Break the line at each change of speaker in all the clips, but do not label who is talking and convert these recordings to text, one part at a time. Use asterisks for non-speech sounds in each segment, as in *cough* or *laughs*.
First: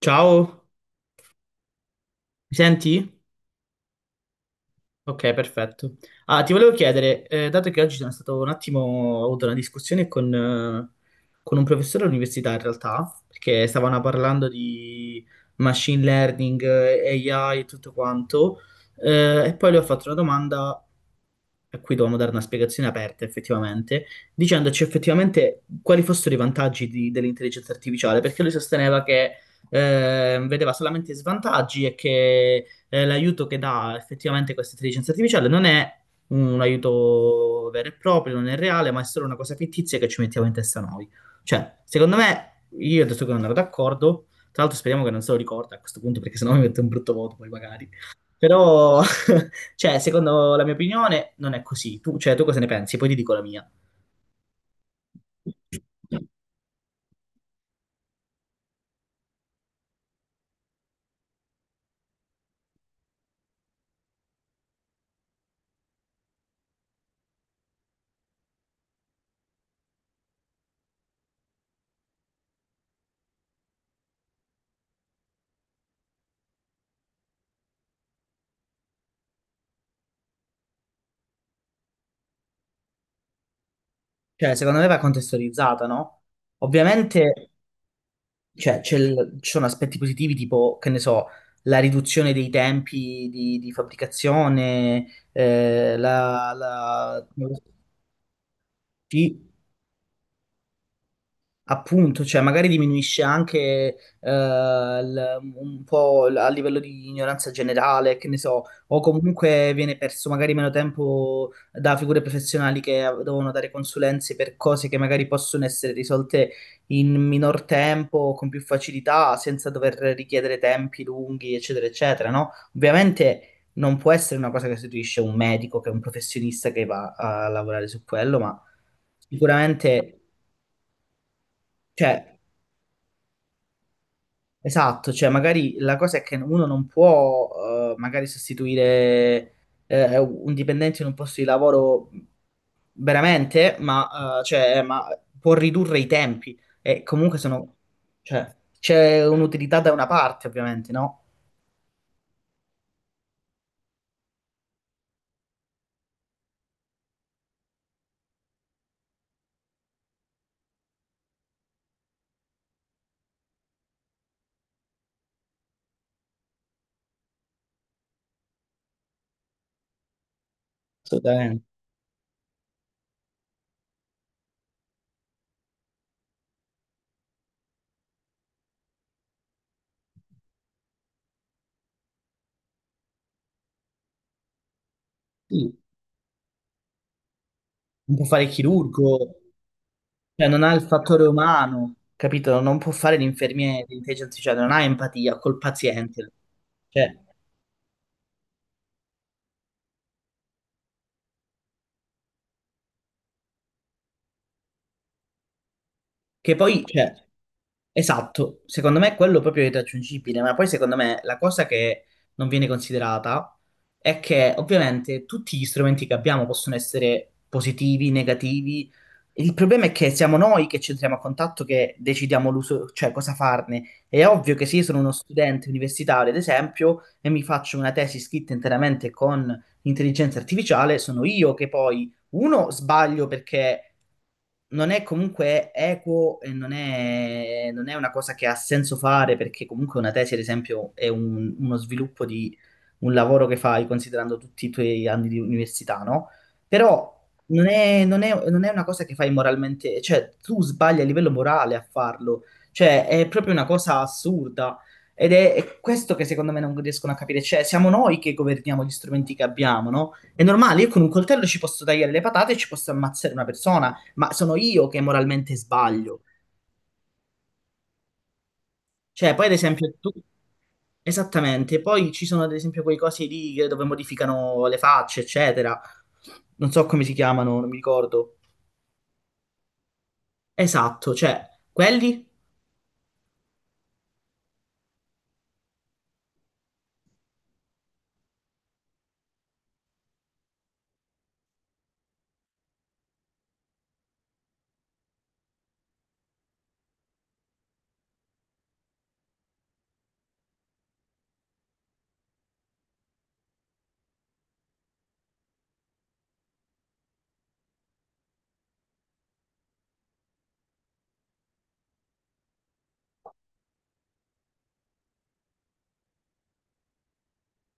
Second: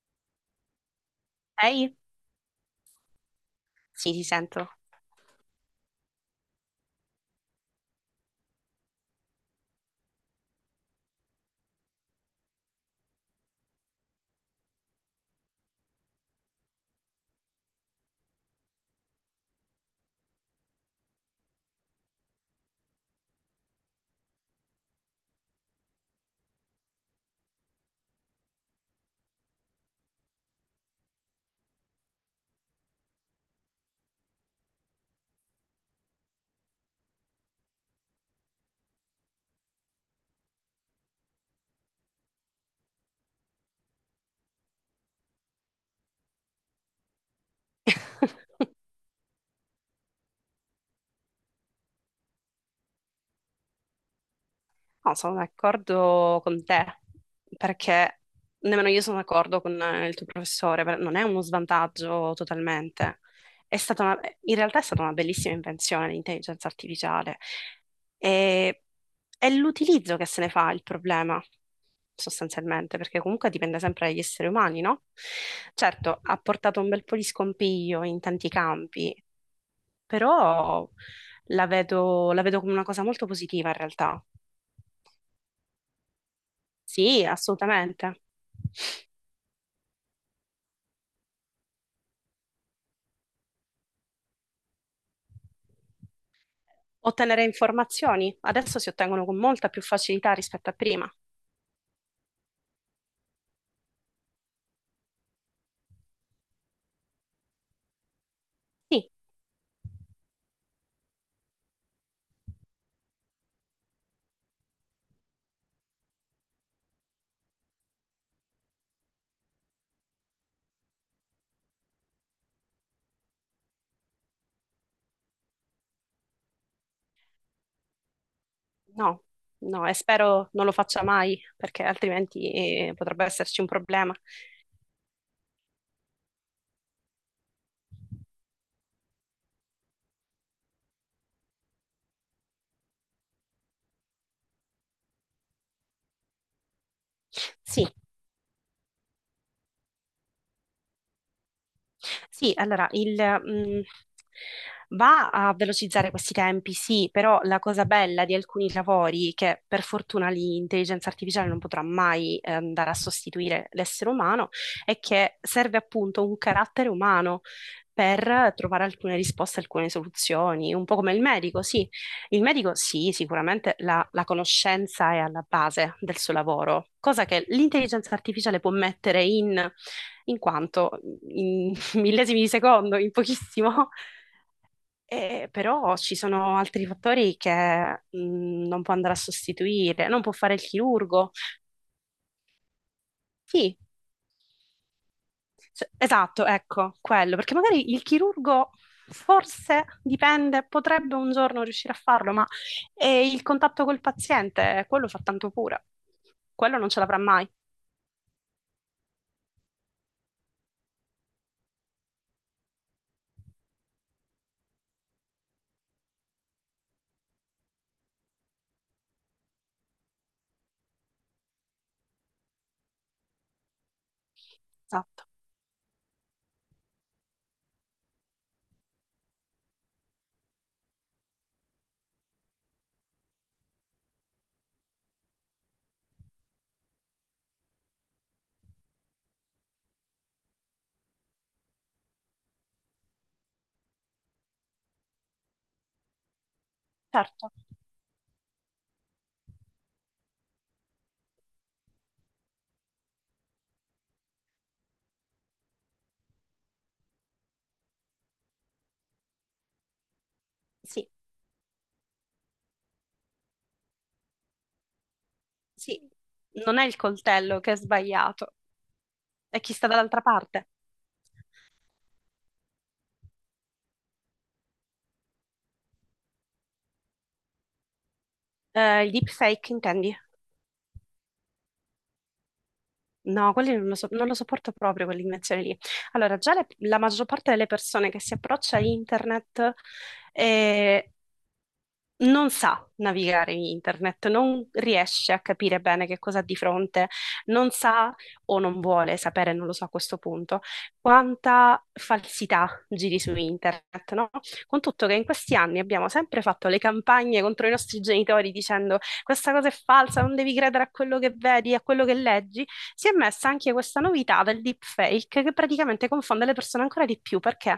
Ciao,
Ehi?
mi senti?
Sì, ti sento.
Ok, perfetto. Ah, ti volevo chiedere, dato che oggi sono stato un attimo, ho avuto una discussione con con un professore all'università in realtà, perché stavano parlando di machine learning, AI e tutto quanto, e poi le ho fatto una domanda a cui dovevamo dare una spiegazione aperta effettivamente, dicendoci effettivamente quali fossero i vantaggi dell'intelligenza artificiale, perché lui sosteneva che vedeva solamente svantaggi e che l'aiuto che dà effettivamente questa intelligenza artificiale non è un aiuto vero e proprio, non è reale, ma è solo una cosa fittizia che ci mettiamo in testa noi. Cioè, secondo me, io adesso che non ero d'accordo, tra l'altro speriamo che non se lo ricorda a questo punto, perché sennò mi mette un brutto voto poi magari. Però *laughs* cioè, secondo la mia opinione, non è così. Tu, cioè, tu cosa ne pensi? Poi ti dico la mia.
No, sono d'accordo con te, perché nemmeno io sono d'accordo con il tuo professore, non è uno svantaggio totalmente. È stata una- In realtà è stata una bellissima invenzione l'intelligenza artificiale. E, è l'utilizzo che se ne fa il problema, sostanzialmente, perché comunque dipende sempre dagli esseri umani, no? Certo, ha portato un bel po' di scompiglio in tanti campi, però la vedo come una cosa molto positiva in realtà.
Cioè, secondo me va contestualizzata, no?
Sì,
Ovviamente,
assolutamente.
cioè, ci sono aspetti positivi tipo, che ne so, la riduzione dei tempi di fabbricazione, eh, la, la-
Ottenere informazioni adesso si ottengono con
sì,
molta più facilità rispetto a prima.
appunto, cioè magari diminuisce anche un po' a livello di ignoranza generale, che ne so, o
Sì,
comunque viene perso magari meno tempo da figure professionali che devono dare consulenze per cose che magari possono essere risolte in minor tempo, con più facilità, senza dover richiedere tempi lunghi, eccetera, eccetera, no? Ovviamente non può essere una cosa che sostituisce un medico, che è un professionista che va a lavorare su quello, ma
no, no, e
sicuramente...
spero non lo faccia mai, perché
Cioè,
altrimenti potrebbe esserci un problema.
esatto, cioè magari la cosa è che uno non può magari sostituire un dipendente in un posto di lavoro veramente, ma può ridurre i tempi e comunque sono,
Sì,
cioè, c'è un'utilità da una parte ovviamente, no?
sì, allora va a velocizzare questi tempi, sì, però la cosa bella di alcuni lavori, che per fortuna l'intelligenza artificiale non potrà mai andare a sostituire l'essere umano, è che serve appunto un carattere umano. Per trovare alcune risposte, alcune soluzioni, un po' come il medico,
Assolutamente.
sì. Il medico, sì, sicuramente la conoscenza è alla base del suo lavoro, cosa che l'intelligenza artificiale può mettere in quanto in millesimi di secondo in pochissimo. *laughs*
Sì.
Però ci sono altri fattori che
Non può fare il
non può andare a
chirurgo,
sostituire, non può
cioè
fare il
non ha il fattore
chirurgo.
umano, capito? Non può fare
Sì,
l'infermiere, l'intelligenza artificiale, non ha empatia col
cioè,
paziente.
esatto, ecco,
Cioè,
quello, perché magari il chirurgo forse dipende, potrebbe un giorno riuscire a farlo, ma il contatto col paziente, quello fa tanto pure,
che
quello
poi,
non ce l'avrà
cioè,
mai.
esatto, secondo me quello proprio è irraggiungibile, ma poi secondo me la cosa che non viene considerata è che ovviamente tutti gli strumenti che abbiamo possono essere positivi, negativi, il problema è che siamo noi che ci entriamo a contatto che decidiamo l'uso, cioè cosa farne. È ovvio che se io sono uno
Esatto,
studente universitario, ad esempio, e mi faccio una tesi scritta interamente con intelligenza artificiale, sono io che poi, uno, sbaglio perché non è comunque equo e non è una cosa che ha senso fare, perché comunque una tesi, ad esempio, è uno sviluppo di un lavoro che fai considerando tutti i tuoi anni di università, no? Però
certo,
non è una cosa che fai moralmente, cioè tu sbagli a livello morale a farlo, cioè è proprio una cosa assurda ed è questo che secondo me non riescono a capire, cioè siamo noi che governiamo gli strumenti che abbiamo, no? È normale, io con un
sì,
coltello ci posso tagliare le patate e ci posso ammazzare una persona, ma sono io che moralmente
sì,
sbaglio,
non è il coltello che è sbagliato,
cioè poi ad
è chi sta
esempio tu...
dall'altra parte.
Esattamente, poi ci sono ad esempio quei cosi lì dove modificano le facce, eccetera, non so come si chiamano, non mi ricordo.
Il deepfake intendi?
Esatto, cioè, quelli
No, quelli non lo sopporto proprio, quell'invenzione lì. Allora, la maggior parte delle persone che si approccia a internet eh, non sa navigare in internet, non riesce a capire bene che cosa ha di fronte, non sa o non vuole sapere, non lo so a questo punto, quanta falsità giri su internet, no? Con tutto che in questi anni abbiamo sempre fatto le campagne contro i nostri genitori dicendo questa cosa è falsa, non devi credere a quello che vedi, a quello che leggi, si è messa anche questa novità del deepfake che praticamente confonde le persone ancora di più perché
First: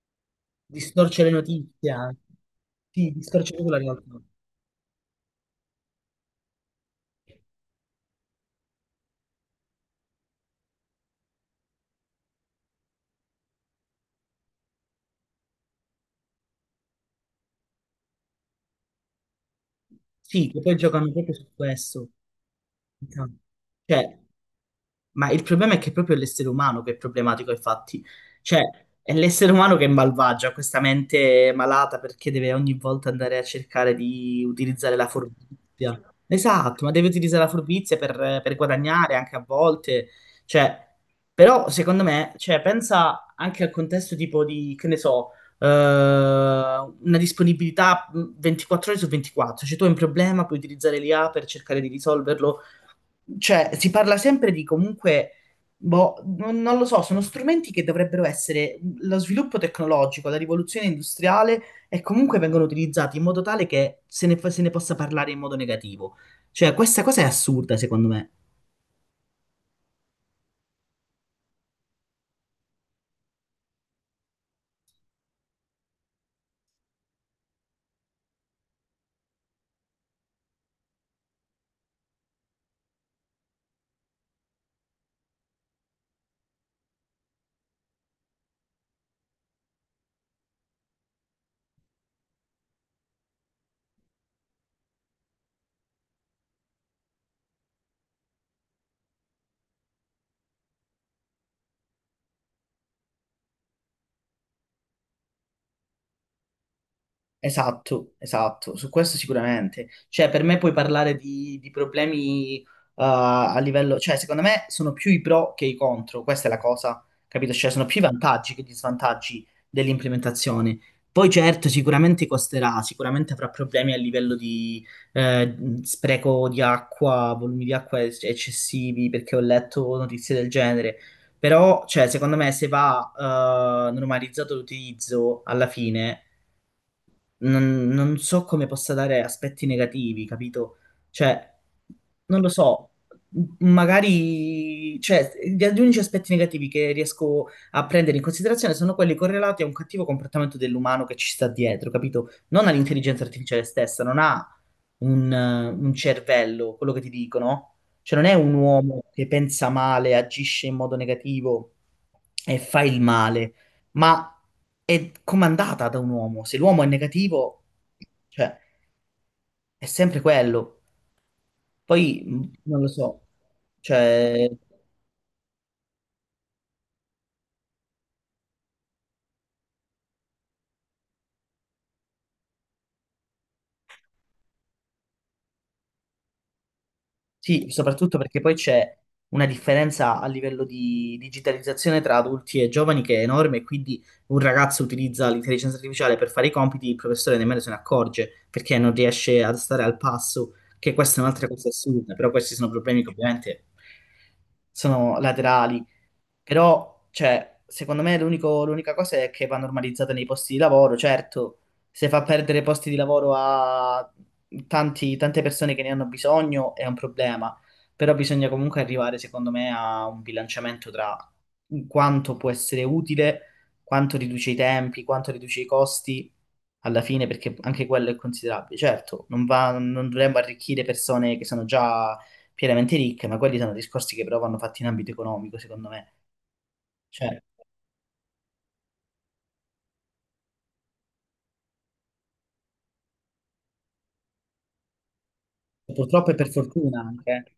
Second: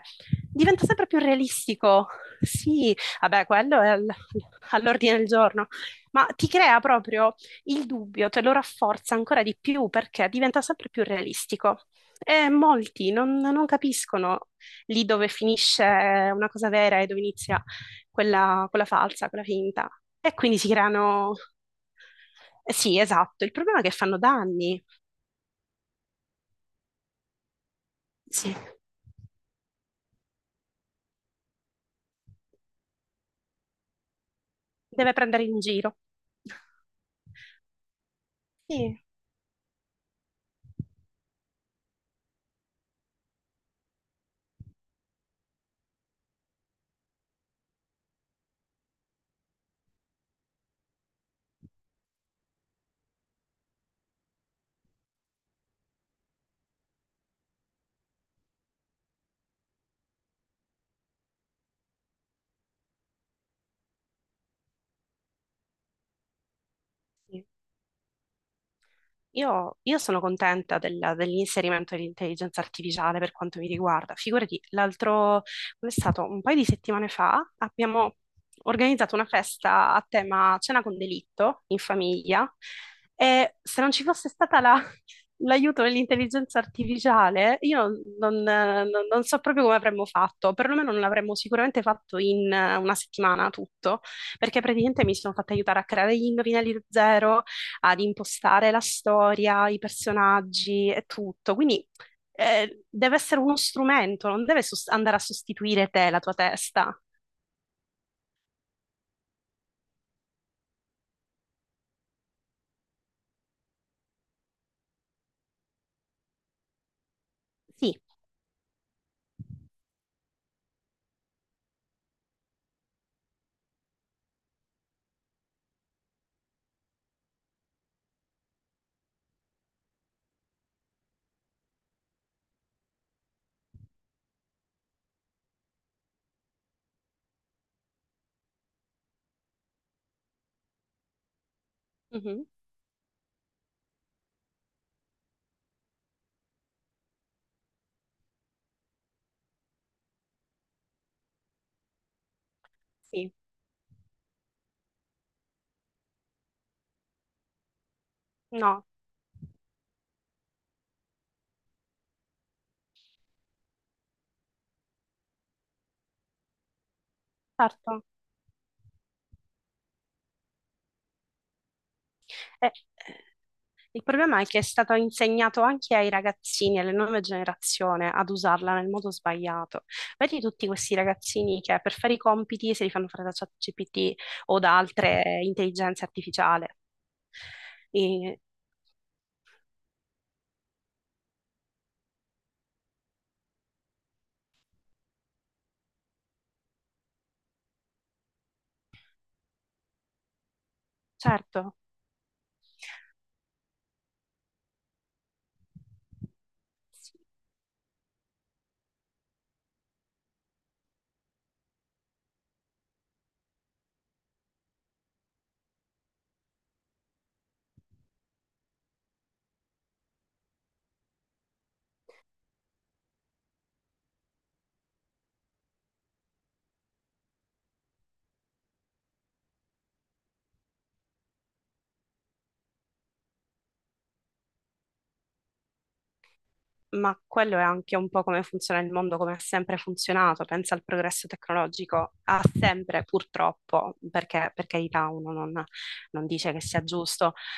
diventa sempre più
distorce le notizie
realistico.
anche.
Sì,
Sì,
vabbè,
distorce proprio
quello
la
è
realtà.
*laughs* all'ordine del giorno, ma ti crea proprio il dubbio, te lo rafforza ancora di più perché diventa sempre più realistico. E molti non capiscono lì dove finisce una cosa vera e dove inizia quella falsa, quella finta. E
Sì,
quindi
che
si
poi giocano proprio
creano...
su questo.
sì,
Diciamo.
esatto, il problema è che
Cioè,
fanno danni.
ma il problema è che è proprio l'essere umano che è problematico, infatti.
Sì,
Cioè, è l'essere umano che è malvagio, ha questa mente malata perché deve ogni volta andare a cercare di utilizzare la
deve prendere in giro.
furbizia. Esatto, ma deve utilizzare la furbizia per
Sì.
guadagnare anche a volte. Cioè, però, secondo me, cioè, pensa anche al contesto tipo di, che ne so, una disponibilità 24 ore su 24. Cioè, tu hai un problema, puoi utilizzare l'IA per cercare di risolverlo, cioè, si parla sempre di comunque, boh, non lo so, sono strumenti che dovrebbero essere lo sviluppo tecnologico, la rivoluzione industriale e comunque vengono utilizzati in modo tale che se ne possa parlare in modo negativo. Cioè, questa cosa è
Sì.
assurda, secondo me.
Io sono contenta dell'inserimento dell'intelligenza artificiale per quanto mi riguarda. Figurati, l'altro, è stato un paio di settimane fa, abbiamo organizzato una festa a tema cena con delitto in famiglia e se non ci fosse stata *laughs* l'aiuto dell'intelligenza artificiale, io non so proprio come avremmo fatto, perlomeno non l'avremmo sicuramente fatto in una settimana tutto, perché praticamente mi sono fatta aiutare a creare gli indovinelli da zero ad impostare la storia, i personaggi e tutto. Quindi deve essere uno strumento, non deve sos- andare a sostituire te, la tua testa.
Esatto, esatto, su questo sicuramente. Cioè, per me puoi parlare di problemi a livello, cioè, secondo me sono più i pro che i contro, questa è la cosa, capito? Cioè, sono più
Sì,
i vantaggi che gli svantaggi dell'implementazione. Poi certo, sicuramente costerà, sicuramente avrà problemi a livello di eh, spreco di acqua, volumi di acqua eccessivi, perché ho letto notizie del genere. Però, cioè, secondo me se va normalizzato l'utilizzo alla fine non so come possa dare aspetti negativi, capito? Cioè, non
mhm.
lo so, magari, cioè, gli unici aspetti negativi che riesco a prendere in considerazione sono quelli correlati a un cattivo comportamento dell'umano che ci sta dietro, capito? Non all'intelligenza
Sì,
artificiale stessa, non ha un cervello, quello che ti dicono. Cioè, non è un
no,
uomo che pensa male, agisce in modo negativo e fa il male, ma è comandata da un uomo. Se l'uomo è negativo,
certo.
cioè, è sempre quello. Poi
Eh,
non lo
eh,
so,
il problema è
cioè,
che è stato insegnato anche ai ragazzini, alle nuove generazioni, ad usarla nel modo sbagliato. Vedi tutti questi ragazzini che per fare i compiti se li fanno fare da ChatGPT o da altre intelligenze artificiali.
sì, soprattutto
E-
perché poi c'è una differenza a livello di digitalizzazione tra adulti e giovani che è enorme, e quindi un ragazzo utilizza l'intelligenza artificiale per fare i compiti, il professore nemmeno se ne accorge perché non riesce a stare al passo, che questa è un'altra cosa
certo.
assurda, però questi sono problemi che ovviamente sono laterali. Però, cioè, secondo me l'unica cosa è che va normalizzata nei posti di lavoro, certo, se fa perdere posti di lavoro a tante persone che ne hanno bisogno è un problema, però bisogna comunque arrivare, secondo me, a un bilanciamento tra quanto può essere utile, quanto riduce i tempi, quanto riduce i costi, alla fine, perché anche quello è considerabile. Certo, non dovremmo arricchire persone che sono già pienamente ricche, ma quelli sono discorsi che però vanno fatti in ambito economico, secondo me.
Ma
Cioè,
quello è anche un po' come funziona il mondo, come ha sempre funzionato. Pensa al progresso tecnologico, ha sempre, purtroppo, perché per carità uno non, non
purtroppo e per
dice che sia
fortuna
giusto.
anche,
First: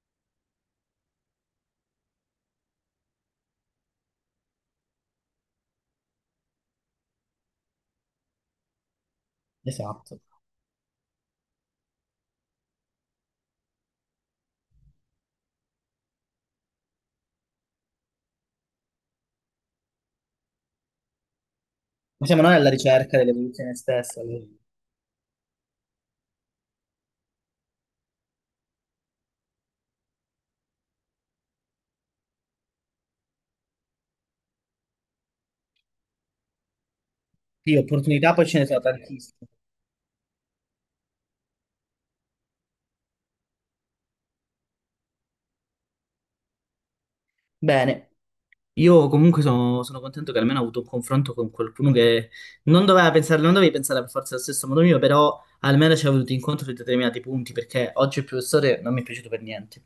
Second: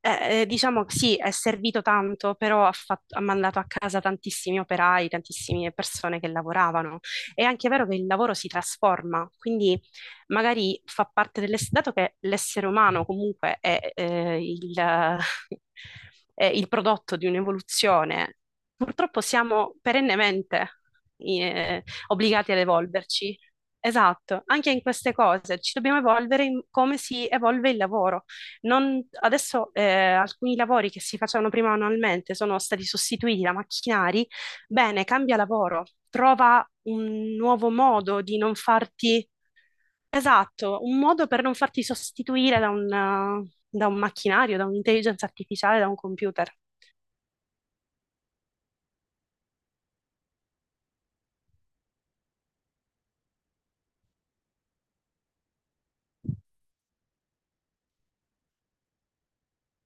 Diciamo sì, è servito tanto, però ha mandato a casa tantissimi operai, tantissime persone che lavoravano. È anche vero che il lavoro si trasforma, quindi
esatto.
magari fa parte dell'essere, dato che l'essere umano comunque *laughs* è il prodotto di un'evoluzione, purtroppo siamo perennemente
Ma siamo
obbligati
noi
ad
alla ricerca
evolverci.
dell'evoluzione stessa,
Esatto,
quindi...
anche in queste cose ci dobbiamo evolvere in come si evolve il lavoro. Adesso alcuni lavori che si facevano prima manualmente sono stati sostituiti da macchinari. Bene, cambia lavoro, trova un nuovo
Sì,
modo
opportunità
di
poi
non
ce ne sono
farti.
tantissime.
Esatto, un modo per non farti sostituire da da un macchinario, da un'intelligenza artificiale, da un computer.
Bene, io comunque sono contento che almeno ho avuto un confronto con qualcuno che non doveva pensare, non dovevi pensare per forza allo stesso modo mio, però almeno ci è venuto incontro su determinati punti, perché oggi il professore non mi è piaciuto per niente.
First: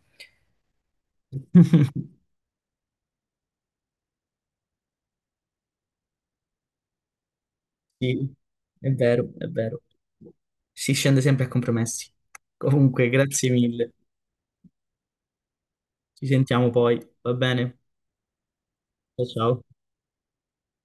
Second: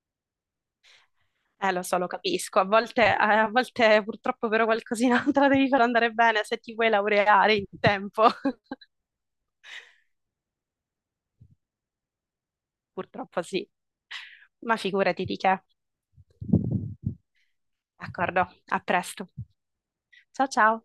Lo so,
*laughs*
lo capisco. A volte purtroppo però qualcosina *laughs* te la devi far andare bene se ti vuoi laureare in tempo.
Sì,
*laughs*
è vero. Si scende sempre a compromessi. Comunque,
Purtroppo
grazie
sì,
mille.
ma figurati di che.
Ci sentiamo poi, va bene?
D'accordo, a
Ciao,
presto.
ciao.
Ciao ciao.